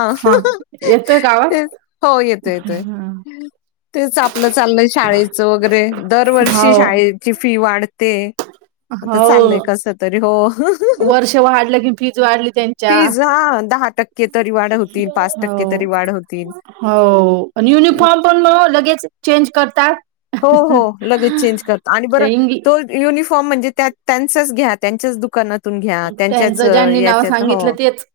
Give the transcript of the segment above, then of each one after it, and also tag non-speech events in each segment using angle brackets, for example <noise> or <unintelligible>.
हा येतोय का आवाज? हो येतो येतोय. तेच आपलं चाललंय शाळेच वगैरे दरवर्षी शाळेची फी वाढते आता हो चाललंय कसं तरी हो. वर्ष वाढलं कि फीज वाढली त्यांच्या फीज हां, तरी वाढ होतील, हो तरी वाढ होतील. हो आणि अं, युनिफॉर्म पण म लगेच चेंज करतात <unintelligible> हो हो लगेच चेंज कर आणि ते बर इंगी तो <inaudible> घ्या त्यांच्याच त्यांचं ज्यांनी नाव याच्यात हो सांगितलं तेच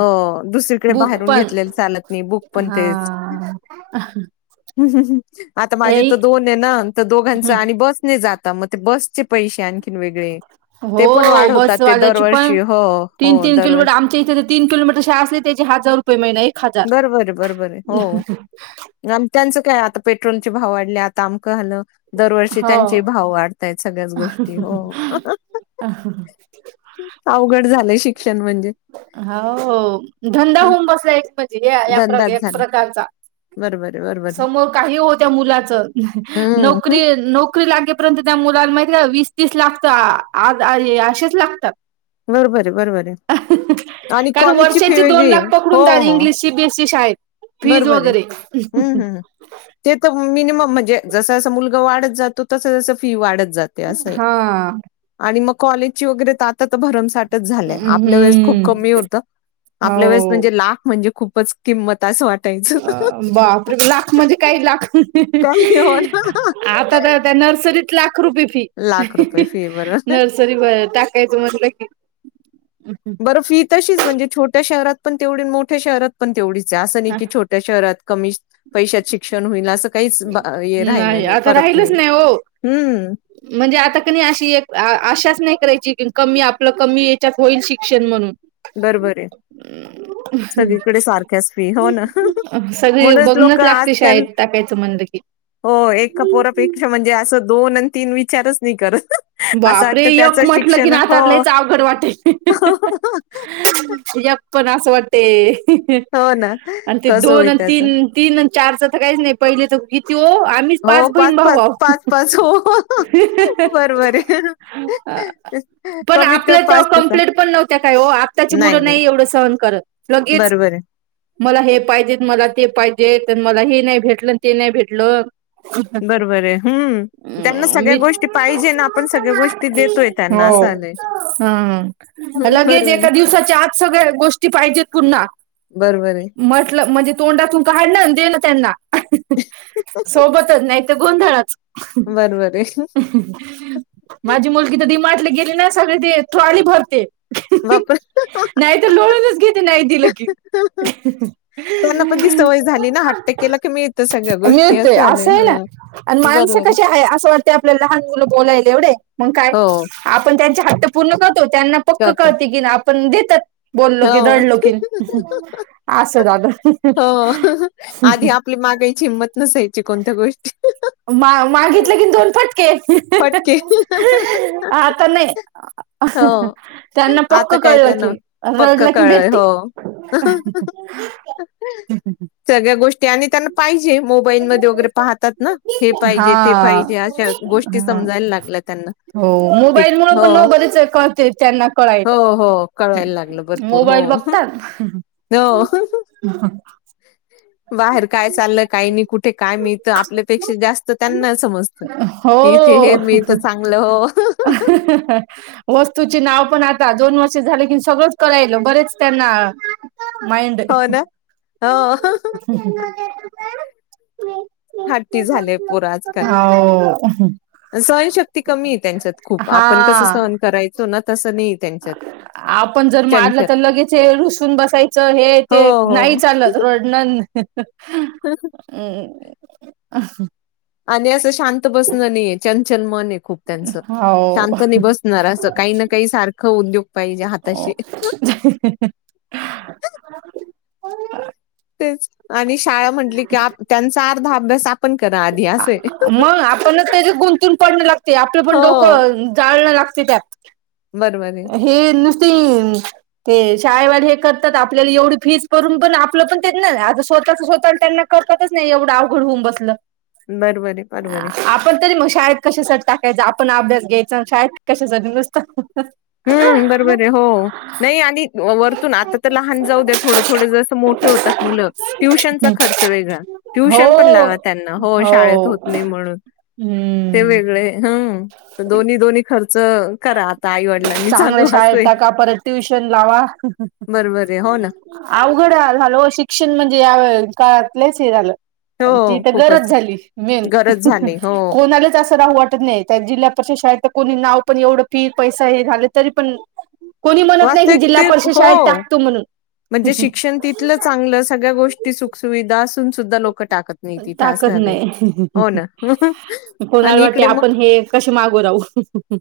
हो दुसरीकडे बुक बाहेरून पण घेतले चालत ब पण हा आ ए <inaudible> तर दोन आहे ना तर दोघांच आणि बस नाही जाता मग ते बसचे पैसे आणखी वेगळे ते पण हो वाढवतात ते बसवाल्याची पण दरवर्षी हो, तीन हो तीन किलोमीटर दरवर्षी आमच्या इथे तीन किलोमीटरा असले त्याच्या हजार रुपये महिना एक हजार आ त्यांचं काय आता पेट्रोलचे भाव वाढले आता आमकं झालं दरवर्षी त्यांचे भाव वाढतायत सगळ्याच गोष्टी हो अ ह ह अवघड झालंय शिक्षण म्हणजे हो धंदा हं, होऊन बसलायच म्हणजे या धंदाच एक झाला. प्रकारचा बरोबर आहे, बरोबर आहे. समोर काही होत्या मु हं, हं. नोरी नोकरी लागेपर्यंत त्या मुला माहि वीस तीस लागता आ असेच लागतात बरोबर आहे बरोबर आहे आणि कारण कॉलेज ची फी वर्षाची दोन वेगळी लाख हो पकडून जा हो इंग्लिश सीबीएसई शाळेत. फीज बरोबर आहे वगैरे हम्म हम् ते तर मिनमम म्हणजे ज ज मुलग वाढत जातो तस जस फी वाढत जाते असं हा आणि मग कॉलेजची वगैरे तातात भरमसाठी झा आपल्या वेळेस खूप हम्म क होत आपल्या वेळेस हो. म्हणजे लाख म्हणजे खूपच किमंत अ बहतर लाख म्हणजे काही लाख काही हो ना. आता त्या त्या नर्सरीत लाग रुपये फी लाख रुपये फी बरोबर. नर्सरी टाकायचं म्हटलं की बरं फी तशीच म्हणजे छोट्या शहरात पण तेवढी मोठ्या शहरात पण तेवढी ं हे असं नाही की छोट्या शहरात कमी पैशात शिक्षण होईल असं काहीच राहि नाही आता फरक राहिलच नाही हो नाही् म्हणजे आता कणी अशी एक आशाच नाही करायची कमी आपलं कमी याच्यात होईल शिक्षण म्हणून बरबर आहे सगळीकडे सारख्याच फी हो ना हो सगळं म्हणूनच लोक बघणच लागते आजकाल शाळेत टाकायचं म्हण <unintelligible> हो एका पोरापेक्षा म्हणजे असं दोन आणि तीन विचारच नाही करत असं बापरे वाटतं यक त्याचं म्हटलं की शिक्षण हो नातालाच अवघड वाटेल तुझ पण असं वाटते हो ना आणि ते कसं दोन होईल आणि त्याच तीन तीन आणि चारच तर काहीच नाही पहिले तर. तो आम्हीच हो पाच बहीण पाच भाऊह <unintelligible> बर बर हे ह ह पण आपल्या त्या पाच ते सहा कम्प्लेट पण नव्हत्या काय हो आत्ताची मुलं नाही एवढं सहन करत लगेच बरोबर आहे मला हे पाहिजे मला ते पाहिजेत मला हे नाही भेटलं ते नाही भेटलं बरोबर आहे हम्म त्यांना अ सगळ्या मि गोष्टी पाहिजे ना आपण सगळ्या गोष्टी देतोय त्यांना हो असं आलंय हम्म लगेच बरोबर आहे एका दिवसा आज सगळ गोष्टी पाहिजेत पुन्हा बरबर म्हटलं म्हणजे तोंडातून काढणं दे ना त्यांना सोबतच नाही तर गोंधळच. बरबर ए. माझी मुलगी तर डीमाटले गेली ना, सगळे ते ट्रॉली भरते. बापर नाही तर लोळूनच घेते, नाही दिलं की. त्यांना पण ती सवय झाली ना. हट्ट केला की, मिळत सगळ्या गोष्टी असं झालं हा बरो ते कशे हाय असं वाटते, आपल्या लहान मुल बोलायले एवढे, म काय हो आपण त्यांचे हाट पूर्ण करतो? त्यांना पक्क करतो. कळते की आ पण देतात, बोललो की, हो. रडलो की असं दादा. हो हो आधी आपली मागायची हिंमत नसायची कोणत्या गोष्टी. मा मागितलं की, दोन फट पटके. आता नाही हो. त्यांना पक आता काय कळलं की त्यांना पक्क रडलं की कळलंय भेटतेय. हो. सगळ्या गोष्टी आणि त्यांना पाहिजे मोबाईलमध्ये वगैरे पाहतात ना. हे हा पाहिजे. ते पाहिजे. अशा गोष्टी हा समजायला लागल्या त्यांना. हो की मोबाईल मूळ हो पण बरच कळते त्यांना हो कळायच हो कळायला लागलं भरपूर हो मोबाईल. बघतात. हो बाहेर काय चाललं काही नाही. कुठे काय मिळत आपल्या पेक्षा जास्त त्यांना समजत. हो वस्तू चे नाव पण आ. दोन वर्ष झाले कि सगळंच करायल बरेच त्यांना मइंड. हो ना हो. हट्टी झालेय पोर आजकाल. हो सहनशक्ती कमी आहे त्यांच्यात. खूप हा आपण कसं सहन करायचो. ना, तसं नाही आहे त्यांच्यात. आपण जर मारलं चंचल तर लगेच हे रुसून बसायचं. हे हो, ते नाही हो. चालत रोडन. हम. आणि आस शांत बसण नाही. चंचल मन आहे. खूप त्यांच हो शांत नाही बसणार अस काही ना काही सारख. खाऊन उद्योग पाहिजे अं, हाताशी. हो <unintelligible> तेच आणि शाळा म्हंनली की त्यांचा अर्धा अभ्यास आपण करा आधी असं आहे. मग आपण त्या गुंतून पडणं लागते. आपलं पण हो. डोकं जाळणं लागत. त्यात. हे नुस ह <unintelligible> ते शाळेवाले हे करतात. आपल्याला एवढी फीस भरून पण. आपलं पण आ स्वतःच स्वतः त्यांना करतातच नाही एवढं अवघड होऊन बसलं. बरोबर आहे, अ बरोबर आहे. आपण तरी मग शाळेत कशसाठी टाकायचं आपण अभ्यास घ्यायचा शाेत कशासाठीग नुसतं हम्म बरोबर आहे. हो. नाही आणि वरतून आता तर लहान जाऊ द्या थोडं-थोडं जस मोठ होतात मुलं. ट्युशनचा खर्च वेगळा. हो ट्युशन पण लावा त्यांना हो. शाळेत होत नाही म्हणून. हम्म वेगळं दोन्ही-दोन्ही खर्च करा आता आई वडी चांगलं शाळेत टका परत ट्युशन लावा. बरोबर आहे. हो ना. अवघड झाला ओ. शिक्षण म्हणजे या काळातले लईच हे झालं. ती हो, तर गरज खूपच झाली. मेन. गरज झाली. हो. कोणालाच असं राहू वाट त नाही जिल्हा परिषद शाळेत कोणी नाव पण एवढं फी पैसा हे झालं तरी पण कोणी म्हणत नाही की वास्तविक जिल्हा ते परिषद शाळेत हो. टाकतो म्हणून. म्हणजे शिक्षण तिथलं चांगलं. सगळ्या गोष्टी सुखसुविधा असून सुद्धा लोक टाकत नाही तास टाकत झाले. नाही. हो ना कोणाला आणि वाटते इकडे मग आपण हे कसे मागो राहू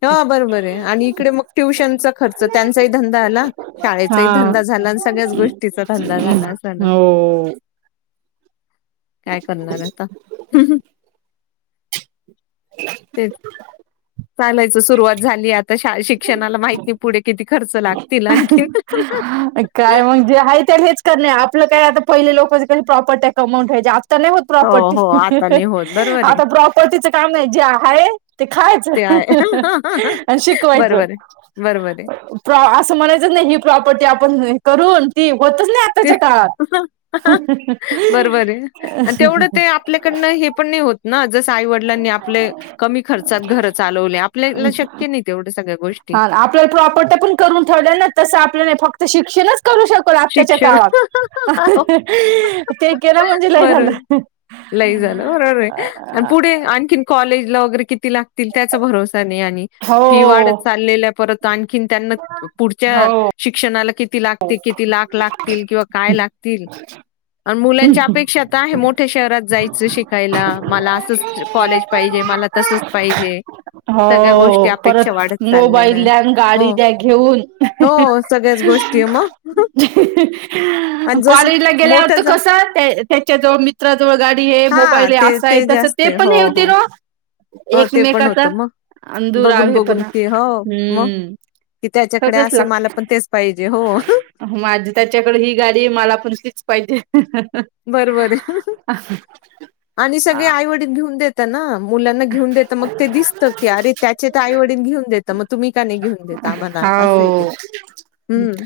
हा बरबर आहे. आणि इकडे मग ट्युशनचा खर्च त्यांचाही धंदा आला शाळेचा ही. हा धंदा झाला. आणि सगळ्याच गोष्टीचा धंदा झाला अस ना. हो काय करणार आता, ते, चालायचं सुरुवात झाली आता, श शिक्षणाला माहिती नाही पुढे किती खर्च, लागतीलला आणखी, काय म्हगजे आहे, ते हेच करणे आपलं काय आता पहिले लोके कही प्रॉपर्टी कामून ठेयच्या. तर नाही होत हो, प्रॉपर्टी हो. आता नाही होत. बरोबर आहे. आता प्रॉपर्टीचं काम नाही जे आहे ते ते आहे. खायचं. <unintelligible> शिकवायचं बरोबर आहे. बरोबर आहे. प्र असं म्हणायचंच नाही, ही प्रॉपर्टी आपण करून ती होतच नाही ते आत्ताच्या काळ, बरोबर आहे आणि तेवढं ते आपल्याकडनं हे पण नाही होत ना. जस आईवडलांनी आप कमी खर्चात घर चालवले, आपल्याला शक्य नाही तेव, हा आपल्याला प्रॉपरट पण करून ठेवल्या ना तस आपल्याने फक्त शिक्षणच. करू शको आत्ताच्या शिक्षण काळात हो. ते केलं म्हणजे लय बरोबर. झालं. लई झालं बरोबर आहे, आणि पुढे आणखीन कॉलेजला वगैरे किती लागतील त्याचा भरोसा, फी वाढत हो चाल पर आणखी त्यांना पुढच्या हो शिक्षणाला क, किती लागतील किती, लाख लागतील किंवा काय लागतील. आणि मुलांच्या अपेक्षा तर आहे, मोठ्या शहरात जायचं शिकायला मला असंच कॉलेज पाहिजे. मला तसच पाहिजे. सगळ्या गोष्टी हो अपेक्षा परत वाढत चाललेल्या मोबाईल द्या आणि हो गाडी द्या घेऊन हो सगळ्या गोष्ट, सगळेच गोष्टी मग, आणि जसं कॉलेजला मोठं गेल्यावरत झा कस त्याच्या जवळ मित्राजवळ गाडी, हां, मोबाईल ते असा आहे तस जास्त ते आहे. पण हे हो, होते हो. ना. हो ते पण एकमेकाचा होतं मग बघून, अंदूरवे पण हम्म, कि त्याच्याकडे सगळंच असेल लागत मला पण तेच पाहिजे. हो माझी त्याच्याकडे ही गाडी मला पणलीच पाहिजे. बरबर आहे आणि सगळे आईवडील घेऊन देत. मुलांना घेऊन देत मग ते दिसत की अरे त्याचे तर आईवडीलन घेऊन देत मग तुम्ही, का नाही घेऊन देता आम्हाला? असं आहे ते. हो हं.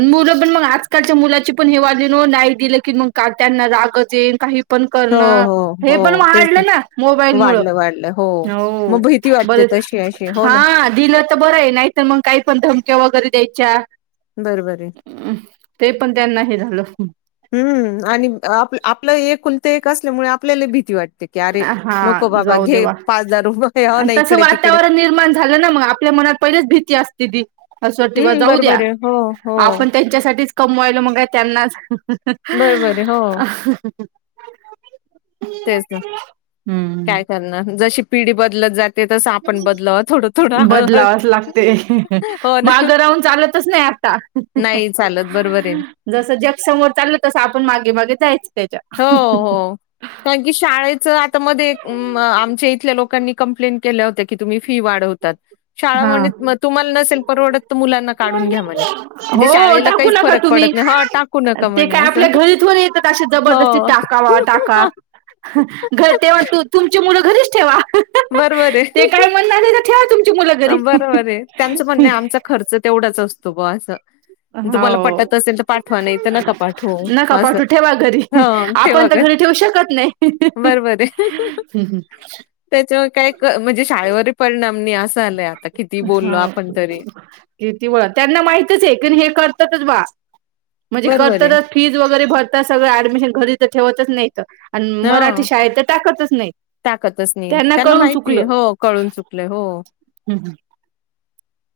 मुलं पण मग आजकालच्या मुलाची पण हे वा, नाही दि की मग त्यांना रागच येन काही. हो, करण हो, हे पण हो. तेच वाढले ना मोबाईल मुळ वाढलं, वाढलं. हो. मग भीती बर, वाटते तशी अशी. हो ना, हा दिला तर बरा आहे. नाही तर मग काही पण धमक्या वगैरे द्यायच्या बरोबर आहे. ते पण त्यांना हे, हम्म आणि आप आपलं एक कुलत एक असल्यामुळे, आपल्याला भीती वाटते. की अरे हा नको बाबा जाऊ घे देवा हो ना, तस इकडे-तिकडे. वातावरण निर्माण, झालं ना मग आपल्या मनात पहिलीच भीती असते ती असं वाटतं, हं, जाऊ द्या बरोबर आहे. हो, हो. आपण त्यांच्यासाठी, कमवायल मग त्यांनाच, बरोबर आहे. हो, तेच ना हम्म काय हम् करणार जशी पिढी बदलत जात. बदलावास लागते हो ना माघ राहून चालतच नाही. नाही चालत बरोबर आहे ना जस जग समोर चाललं तसं आपण मागे मागे जायचं हो त्याच्या, हो <inaudible> कारण की शाळेच आता मध्ये आमच्या इथल्या लोकांनी, कंप्लेंट केला होता कि फी वाढवतात. शाळा हा म्हंटलत तुम्हाला नसेल परवडत, मुलांना काढून घ्या म्हणे, म्हणजे हो शाळेला टाकू काहीच नका फरक तुम्ही पडत नाही ह टाकू नका म्हणे असं. मग येत आपली जबरदस्ती हो. टाका वा टाका, घर तेव्हा तुमची मुलं घरीच ठेवा ते काय म्हणणार नाही, तर ठेवा तुम् बर बर आहे त्यांचं म्हणणे आमचा खर्च तेवढाच असतो ब असं. तुम्हाला पटत हो असेल तर पाठवा नाही तर नका पाठवू नक असं. पाटू ठेवा घरी हं ठेवा आपण, घरी ठेव शकत नाही. त्याच्यावर काय म्हणजे शाळेवरही परिणाम नाही अस. हा किती व त्यांना माहितच आहे की हे करत. म्हणजेत बरोबर आहे. फज वगरे भरत ऍडमिशन घरी ठेवतच नाहीत आणि मराठी हां. शाळेत तर टाकतच नाइ. टाकतच नाही त्यांना माहिती आहे हो कळून चुकलंय हो. हम् हम.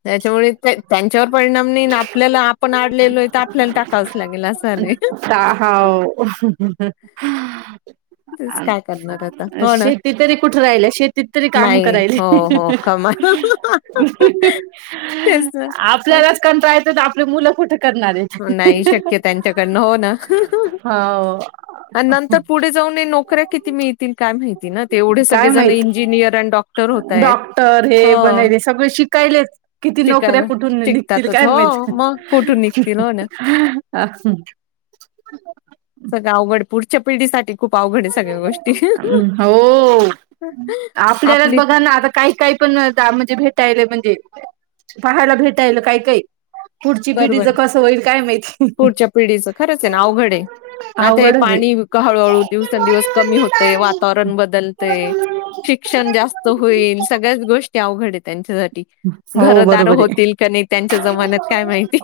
त्याच्यामुळे त्यांच्यावर परिणाम नाही ना आपल्याला आपण आडलेलोय. <unintelligible> <unintelligible> करणार आता. अ हो ना. शेती तरी कुठ राहिलेय शेतीत तरी काम नाही. करायले ही हो, ही हो. ही कमा ही. ही ही तेच ना. अ, आपल्यालाच कंटाळा येतो तर आपली मुलं कुठ? नाही शक्य त्यांच्याकडनं. हो ना. हा ओ. आणि नंतर पुढे जाऊनाय नोकऱ्या किती मिळतील काय माहिती. एवढे काय सगळेजण माहित इंजिनियर डॉक्टर होताहेत. डॉक्टर हे बनायले सगळे शिकायलेच. किती नोकऱ्या कुठून न. निघतील काय हो, माहित मग कुठून निघतील? अ? सगळ अवघड पुढच्या पिढीसाठी. खूप अवघड आहे सगळ्या गोष्टी. हम होओ. आपल्यालाच आपली बघा ना आता काय काय. पण त्या म्हणजे भेटायला म्हणजे पाहायला भेटायला काय काई. पुढची पिढीच बरोबर आहे कसं होईल माहिती पुढच्या पिढीचं खरंच आहे ना अवघडाय. आता हे अवघडच आहे पाणी इतकं हळूहळू दिवसेंदिवस कमी होतय वातावरण बदलतय. शिक्षण जास्त होईल सगळ्याच गोष्टीआ. अवघड हाय त्यांच्यासाठी हो घरदार बरोबर होतील क नाही त्यांच्या जमान्यात. काय माहिती.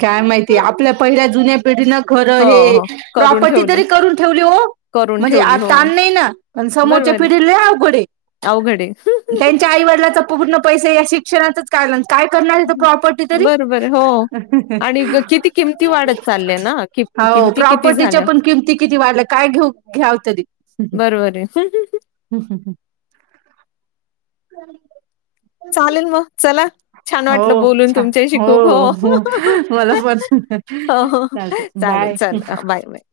काय माहितीय आपल्या पहिल्या जुन्यात. पिढनं खरं हो हे हो करून प्रॉपर्टी ठेवले तरी करून ठेवली हो. करून म्हणजे ठेवली हो आता आण नाही ना पण बरोबर समोरच्या आहे पिढीला लय अवघड हाय. अवघड आहे. त्यांच्या आई वडिलाचा पूर्ण पैसा या शिक्षणातच काढला. काय करणार आहेथ प्रॉपर्टी तरी. बरोबर आहे हो. ह ह आणि ह. ग- किती किमती वाढत चालल्या ना कि हा हो किमती किती प्रॉपर्टीच्या झाल्या पण किमती किती वाढल्या काय घेऊन घ्याव तरी? हम् बरोबर आहे. हम् हम्. चालेल मग चला छान हो वाटलं बोलून छान तुमच्याशी हो खूप मला पर्स हो, हो. चालतय. चालेल, बाय. चालेल. Bye, bye, bye.